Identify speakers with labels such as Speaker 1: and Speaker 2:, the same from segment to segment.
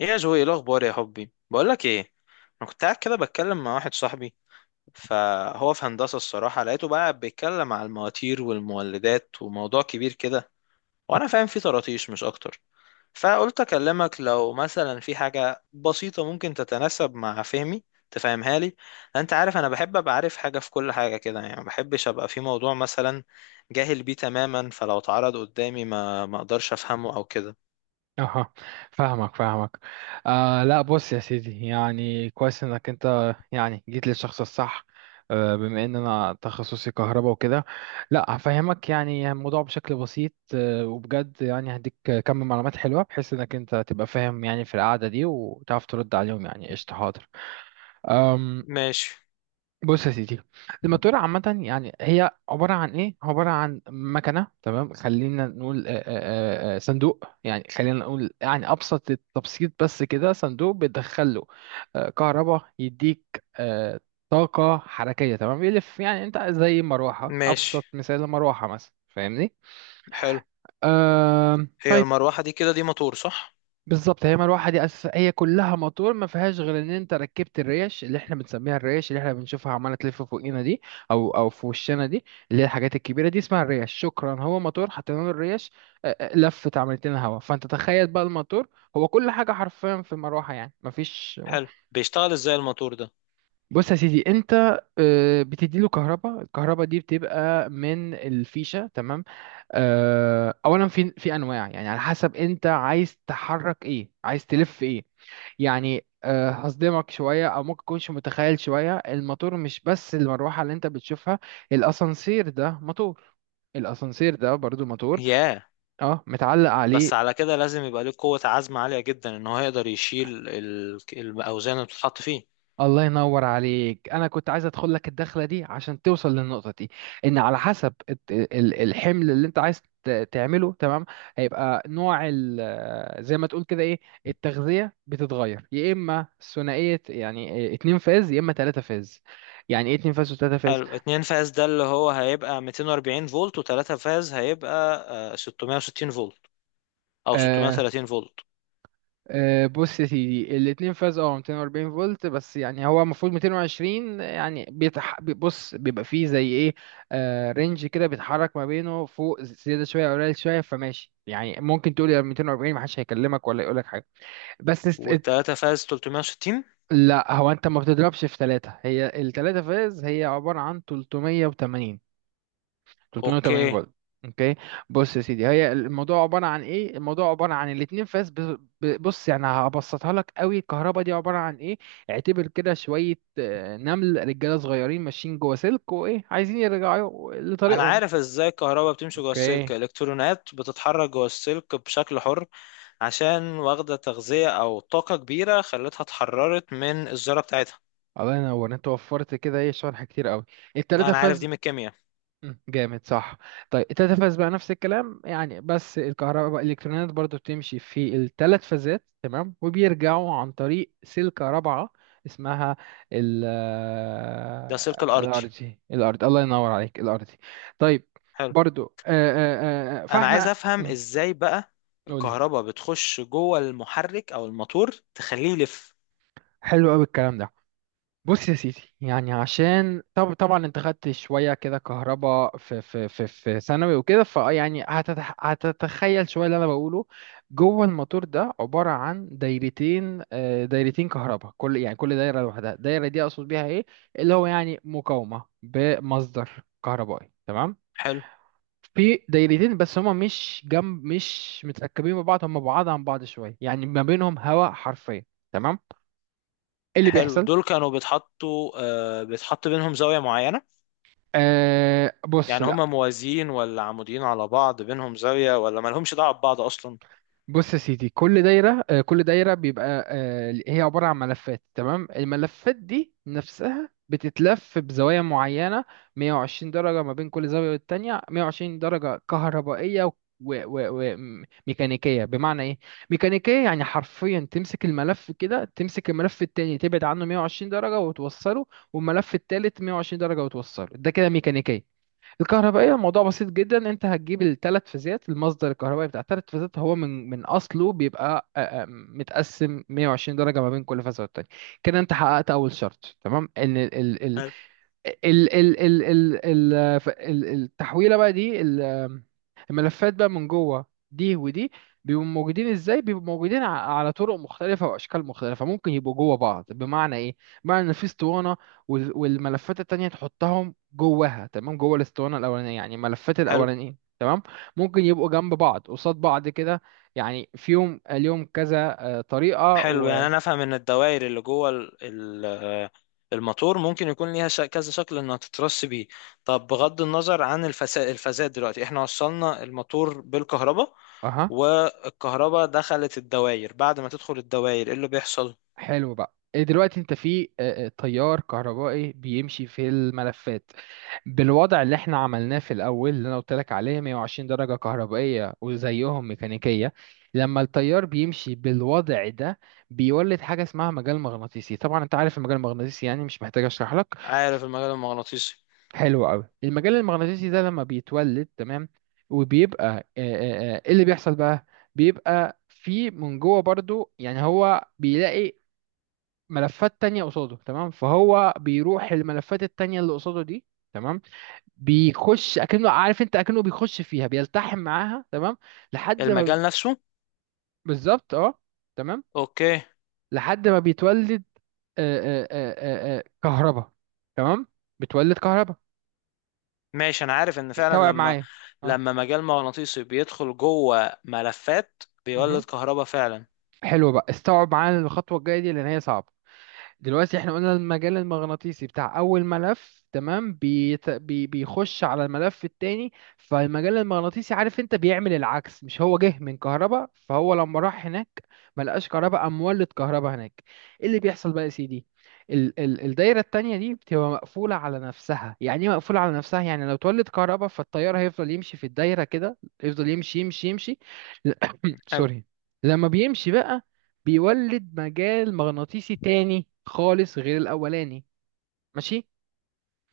Speaker 1: ايه يا جوي، ايه الاخبار يا حبي؟ بقول لك ايه، انا كنت قاعد كده بتكلم مع واحد صاحبي، فهو في هندسه الصراحه لقيته بقى بيتكلم على المواتير والمولدات وموضوع كبير كده، وانا فاهم فيه طراطيش مش اكتر. فقلت اكلمك لو مثلا في حاجه بسيطه ممكن تتناسب مع فهمي تفهمها لي. انت عارف انا بحب ابقى عارف حاجه في كل حاجه كده، يعني ما بحبش ابقى في موضوع مثلا جاهل بيه تماما، فلو اتعرض قدامي ما اقدرش افهمه او كده.
Speaker 2: اها، فاهمك فاهمك. آه، لا، بص يا سيدي، يعني كويس انك انت يعني جيت للشخص الصح. بما ان انا تخصصي كهرباء وكده، لا هفهمك يعني الموضوع بشكل بسيط، وبجد يعني هديك كم معلومات حلوة بحيث انك انت تبقى فاهم يعني في القعدة دي، وتعرف ترد عليهم. يعني قشطة، حاضر.
Speaker 1: ماشي،
Speaker 2: بص يا سيدي، الماتورة عامة يعني هي عبارة عن إيه؟ عبارة عن مكنة، تمام، خلينا نقول صندوق. يعني خلينا نقول يعني أبسط التبسيط بس كده صندوق بتدخله كهرباء، يديك طاقة حركية، تمام. يلف يعني أنت زي مروحة،
Speaker 1: ماشي.
Speaker 2: أبسط مثال مروحة مثلا، فاهمني؟
Speaker 1: حلو. هي
Speaker 2: طيب.
Speaker 1: المروحة دي كده دي موتور صح؟
Speaker 2: بالظبط، هي مروحه دي اساس هي كلها موتور، ما فيهاش غير ان انت ركبت الريش، اللي احنا بنسميها الريش، اللي احنا بنشوفها عماله تلف فوقينا دي، او في وشنا دي، اللي هي الحاجات الكبيره دي اسمها الريش، شكرا. هو موتور حطينا له الريش لفت عملت لنا هوا. فانت تخيل بقى الموتور هو كل حاجه حرفيا في المروحه، يعني ما فيش.
Speaker 1: حلو، بيشتغل ازاي الموتور ده؟
Speaker 2: بص يا سيدي، انت بتديله كهرباء، الكهرباء دي بتبقى من الفيشه، تمام. اولا في انواع يعني على حسب انت عايز تحرك ايه، عايز تلف ايه. يعني هصدمك شوية، أو ممكن تكونش متخيل شوية، الموتور مش بس المروحة اللي أنت بتشوفها، الأسانسير ده موتور، الأسانسير ده برضو موتور،
Speaker 1: ياه.
Speaker 2: اه، متعلق عليه.
Speaker 1: بس على كده لازم يبقى ليه قوة عزم عالية جدا ان هو يقدر يشيل الأوزان اللي بتتحط فيه.
Speaker 2: الله ينور عليك، انا كنت عايز ادخل لك الدخله دي عشان توصل للنقطه دي، ان على حسب الحمل اللي انت عايز تعمله، تمام. هيبقى نوع زي ما تقول كده ايه، التغذيه بتتغير، يا اما ثنائيه يعني اتنين فاز، يا اما تلاته فاز. يعني ايه اتنين فاز وتلاته فاز؟
Speaker 1: حلو، اتنين فاز ده اللي هو هيبقى 240 فولت، وتلاتة فاز هيبقى 660 فولت أو
Speaker 2: آه،
Speaker 1: 630 فولت.
Speaker 2: بص يا سيدي، الاتنين فاز 240 فولت، بس يعني هو المفروض 220، يعني بص، بيبقى فيه زي ايه، رينج كده بيتحرك ما بينه، فوق زيادة شوية أو قليل شوية، فماشي. يعني ممكن تقول يا 240، محدش هيكلمك ولا يقولك حاجة. بس است... ات-
Speaker 1: والتلاتة فاز 360؟
Speaker 2: لا هو انت ما بتضربش في ثلاثة، هي الثلاثة فاز هي عبارة عن 380، 380
Speaker 1: اوكي.
Speaker 2: فولت. اوكي. بص يا سيدي، هي الموضوع عباره عن ايه؟ الموضوع عباره عن الاتنين فاس بص، يعني هبسطها لك قوي. الكهرباء دي عباره عن ايه؟ اعتبر كده شويه نمل رجاله صغيرين ماشيين جوه سلك، وايه؟ عايزين يرجعوا
Speaker 1: انا
Speaker 2: لطريقهم.
Speaker 1: عارف ازاي الكهرباء بتمشي جوه السلك،
Speaker 2: اوكي.
Speaker 1: الالكترونات بتتحرك جوه السلك بشكل حر، عشان واخده تغذيه او طاقه كبيره خلتها اتحررت من الذره بتاعتها.
Speaker 2: الله ينور، انت وفرت كده ايه، شرح كتير قوي. التلاتة
Speaker 1: انا عارف دي
Speaker 2: فاز،
Speaker 1: من الكيمياء.
Speaker 2: جامد، صح؟ طيب التلات بقى نفس الكلام يعني، بس الكهرباء الالكترونات برضو بتمشي في الثلاث فازات، تمام، وبيرجعوا عن طريق سلكة رابعة اسمها ال...
Speaker 1: ده السلك الارضي.
Speaker 2: الارضي. الارض، الله ينور عليك، الارضي. طيب،
Speaker 1: حلو.
Speaker 2: برضو
Speaker 1: انا عايز
Speaker 2: فاحنا
Speaker 1: افهم ازاي بقى
Speaker 2: قولي.
Speaker 1: الكهرباء بتخش جوه المحرك او الموتور تخليه يلف.
Speaker 2: حلو قوي الكلام ده. بص يا سيدي، يعني عشان طبعا انت خدت شويه كده كهرباء في ثانوي وكده، ف يعني هتتخيل شويه اللي انا بقوله. جوه الموتور ده عباره عن دايرتين، دايرتين كهرباء، كل يعني كل دايره لوحدها. الدايره دي اقصد بيها ايه؟ اللي هو يعني مقاومه بمصدر كهربائي، تمام.
Speaker 1: حلو.
Speaker 2: في دايرتين بس هما مش جنب، مش متركبين ببعض، هما بعاد عن بعض شويه، يعني ما بينهم هواء حرفيا، تمام. ايه اللي
Speaker 1: حلو،
Speaker 2: بيحصل؟
Speaker 1: دول كانوا بيتحطوا آه بيتحط بينهم زاويه معينه؟
Speaker 2: بص،
Speaker 1: يعني هما موازيين ولا عموديين على بعض، بينهم زاويه ولا مالهمش دعوه ببعض اصلا؟
Speaker 2: بص يا سيدي، كل دايرة كل دايرة بيبقى هي عبارة عن ملفات، تمام. الملفات دي نفسها بتتلف بزوايا معينة، 120 درجة ما بين كل زاوية والتانية، 120 درجة كهربائية وميكانيكية. بمعنى ايه ميكانيكية؟ يعني حرفيا تمسك الملف كده، تمسك الملف التاني، تبعد عنه 120 درجة وتوصله، والملف التالت 120 درجة وتوصله، ده كده ميكانيكية. الكهربائية الموضوع بسيط جدا، انت هتجيب الثلاث فازات، المصدر الكهربائي بتاع الثلاث فازات هو من اصله بيبقى متقسم 120 درجة ما بين كل فازة والتانية. كده انت حققت اول شرط، تمام، ان
Speaker 1: حلو.
Speaker 2: التحويلة بقى دي، الملفات بقى من جوه دي ودي بيبقوا موجودين ازاي؟ بيبقوا موجودين على طرق مختلفة واشكال مختلفة. ممكن يبقوا جوه بعض، بمعنى ايه؟ بمعنى ان في اسطوانة، والملفات التانية تحطهم جواها، تمام، جوه الاسطوانة الاولانية، يعني الملفات
Speaker 1: حلو.
Speaker 2: الاولانية، تمام. ممكن يبقوا جنب بعض، قصاد بعض كده، يعني فيهم ليهم كذا طريقة.
Speaker 1: حلو، يعني
Speaker 2: و...
Speaker 1: انا افهم ان الدوائر اللي جوه ال- الموتور ممكن يكون ليها كذا شكل انها تترص بيه. طب بغض النظر عن الفساد، دلوقتي احنا وصلنا الموتور بالكهرباء
Speaker 2: اها،
Speaker 1: والكهرباء دخلت الدوائر، بعد ما تدخل الدوائر ايه اللي بيحصل؟
Speaker 2: حلو بقى. إيه دلوقتي؟ انت في تيار كهربائي بيمشي في الملفات بالوضع اللي احنا عملناه في الاول، اللي انا قلت لك عليه 120 درجة كهربائية وزيهم ميكانيكية. لما التيار بيمشي بالوضع ده، بيولد حاجة اسمها مجال مغناطيسي. طبعا انت عارف المجال المغناطيسي يعني، مش محتاج اشرح لك.
Speaker 1: عارف المجال المغناطيسي.
Speaker 2: حلو قوي. المجال المغناطيسي ده لما بيتولد، تمام، وبيبقى ايه اللي بيحصل بقى؟ بيبقى في من جوه برضو، يعني هو بيلاقي ملفات تانية قصاده، تمام، فهو بيروح الملفات التانية اللي قصاده دي، تمام، بيخش، اكنه عارف انت، اكنه بيخش فيها، بيلتحم معاها، تمام، لحد ما ب-
Speaker 1: المجال نفسه.
Speaker 2: بالظبط، اه، تمام.
Speaker 1: اوكي.
Speaker 2: لحد ما بيتولد كهرباء، تمام، بتولد كهرباء.
Speaker 1: ماشي. انا عارف ان فعلا
Speaker 2: استوعب
Speaker 1: لما
Speaker 2: معايا، اه.
Speaker 1: لما مجال مغناطيسي بيدخل جوه ملفات
Speaker 2: مهم.
Speaker 1: بيولد كهرباء فعلا.
Speaker 2: حلو بقى، استوعب معايا الخطوة الجاية دي لان هي صعبة. دلوقتي احنا قلنا المجال المغناطيسي بتاع اول ملف، تمام، بيخش على الملف التاني. فالمجال المغناطيسي عارف انت بيعمل العكس، مش هو جه من كهرباء؟ فهو لما راح هناك ملقاش كهرباء، قام مولد كهرباء هناك. ايه اللي بيحصل بقى يا سيدي؟ الدايرة التانية دي بتبقى مقفولة على نفسها. يعني ايه مقفولة على نفسها؟ يعني لو اتولد كهرباء فالتيار هيفضل يمشي في الدايرة كده، يفضل يمشي يمشي يمشي.
Speaker 1: حلو.
Speaker 2: سوري. لما بيمشي بقى، بيولد مجال مغناطيسي تاني خالص غير الأولاني. ماشي؟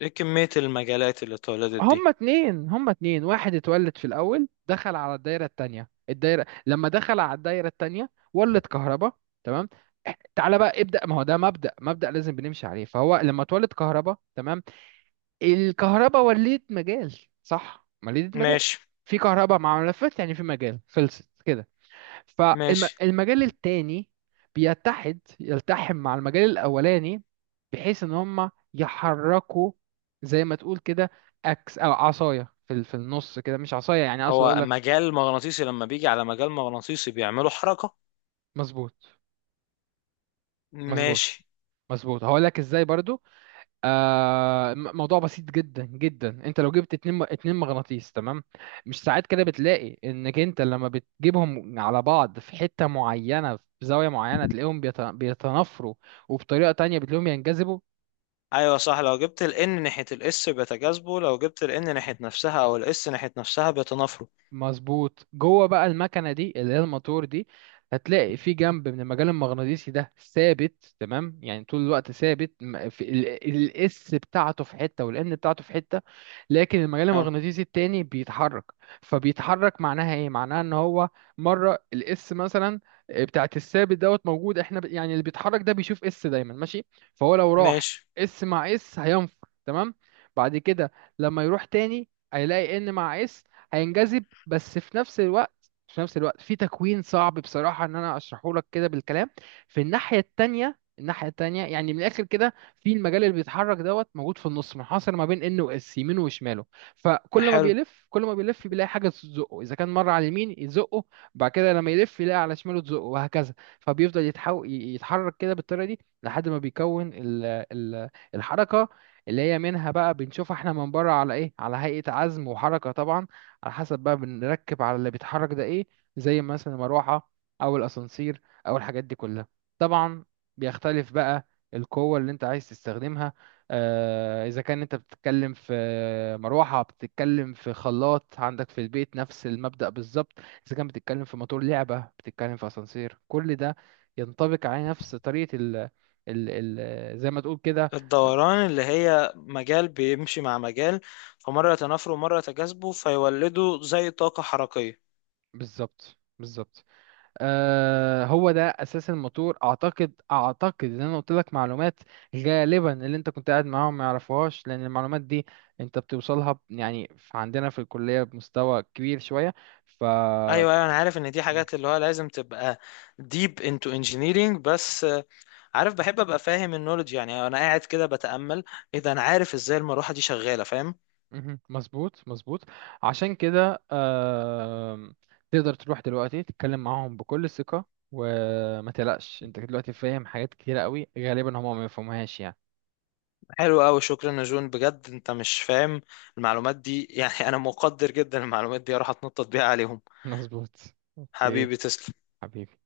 Speaker 1: ايه كمية المجالات اللي اتولدت دي؟
Speaker 2: هما اتنين، هما اتنين، واحد اتولد في الأول، دخل على الدايرة التانية، الدايرة لما دخل على الدايرة التانية ولد كهرباء، تمام. تعالى بقى ابدأ، ما هو ده مبدأ، مبدأ لازم بنمشي عليه. فهو لما اتولد كهرباء، تمام، الكهرباء ولدت مجال، صح، ولدت مجال.
Speaker 1: ماشي،
Speaker 2: في كهرباء مع ملفات يعني في مجال، خلصت كده.
Speaker 1: ماشي.
Speaker 2: فالمجال التاني بيتحد، يلتحم مع المجال الأولاني، بحيث إن هما يحركوا زي ما تقول كده أكس، أو عصاية في في النص كده، مش عصاية يعني، أقصد
Speaker 1: هو
Speaker 2: أقول لك...
Speaker 1: مجال مغناطيسي لما بيجي على مجال مغناطيسي بيعملوا حركة؟
Speaker 2: مظبوط، مظبوط.
Speaker 1: ماشي.
Speaker 2: مظبوط، هقول لك إزاي برضو. موضوع بسيط جدا جدا، أنت لو جبت اتنين اتنين مغناطيس، تمام، مش ساعات كده بتلاقي إنك أنت لما بتجيبهم على بعض في حتة معينة، في زاوية معينة، تلاقيهم بيتنافروا، وبطريقة تانية بتلاقيهم ينجذبوا.
Speaker 1: ايوه صح، لو جبت ال N ناحية ال S بيتجاذبوا، لو جبت ال N ناحية نفسها او ال S ناحية نفسها بيتنافروا.
Speaker 2: مظبوط. جوه بقى المكنه دي اللي هي الموتور دي، هتلاقي في جنب من المجال المغناطيسي ده ثابت، تمام، يعني طول الوقت ثابت، في الاس بتاعته في حته، والان بتاعته في حته، لكن المجال
Speaker 1: حلو.
Speaker 2: المغناطيسي التاني بيتحرك. فبيتحرك، معناها ايه؟ معناها ان هو مره الاس مثلا بتاعت الثابت دوت موجود، احنا يعني اللي بيتحرك ده بيشوف اس دايما ماشي. فهو لو راح
Speaker 1: ماشي.
Speaker 2: اس مع اس، هينفر، تمام. بعد كده لما يروح تاني هيلاقي ان مع اس، هينجذب. بس في نفس الوقت، في نفس الوقت، في تكوين صعب بصراحة ان انا اشرحه لك كده بالكلام. في الناحية التانية، الناحية التانية يعني من الآخر كده، في المجال اللي بيتحرك دوت موجود في النص، منحصر ما بين إن وإس، يمينه وشماله. فكل ما
Speaker 1: حلو،
Speaker 2: بيلف، كل ما بيلف بيلاقي حاجة تزقه. إذا كان مرة على اليمين يزقه، بعد كده لما يلف يلاقي على شماله تزقه، وهكذا. فبيفضل يتحرك كده بالطريقة دي، لحد ما بيكون ال... الحركة اللي هي منها بقى بنشوفها احنا من بره على ايه؟ على هيئة عزم وحركة طبعا. على حسب بقى بنركب على اللي بيتحرك ده ايه، زي مثلا المروحة، او الاسانسير، او الحاجات دي كلها. طبعا بيختلف بقى القوة اللي انت عايز تستخدمها. آه اذا كان انت بتتكلم في مروحة، بتتكلم في خلاط عندك في البيت، نفس المبدأ بالظبط. اذا كان بتتكلم في موتور لعبة، بتتكلم في اسانسير، كل ده ينطبق على نفس طريقة ال ال ال زي ما تقول كده.
Speaker 1: الدوران اللي هي مجال بيمشي مع مجال، فمرة يتنافروا ومرة يتجاذبوا فيولدوا زي طاقة حركية.
Speaker 2: بالظبط، بالظبط. آه هو ده اساس الموتور. اعتقد، اعتقد ان انا قلت لك معلومات غالبا اللي انت كنت قاعد معاهم ما يعرفوهاش، لان المعلومات دي انت بتوصلها عندنا في الكليه بمستوى كبير شويه. ف...
Speaker 1: ايوه، ايوه، انا عارف ان دي
Speaker 2: م-
Speaker 1: حاجات اللي هو لازم تبقى deep into engineering، بس عارف بحب ابقى فاهم النولج، يعني انا قاعد كده بتامل، اذا انا عارف ازاي المروحه دي شغاله فاهم.
Speaker 2: مهم. مظبوط، مظبوط. عشان كده آه، تقدر تروح دلوقتي تتكلم معاهم بكل ثقه، وما تقلقش، انت دلوقتي فاهم حاجات كتيره قوي غالبا هم ما يفهموهاش يعني.
Speaker 1: حلو قوي، شكرا يا جون بجد، انت مش فاهم المعلومات دي يعني انا مقدر جدا المعلومات دي اروح اتنطط بيها عليهم.
Speaker 2: مظبوط. اوكي
Speaker 1: حبيبي، تسلم.
Speaker 2: حبيبي.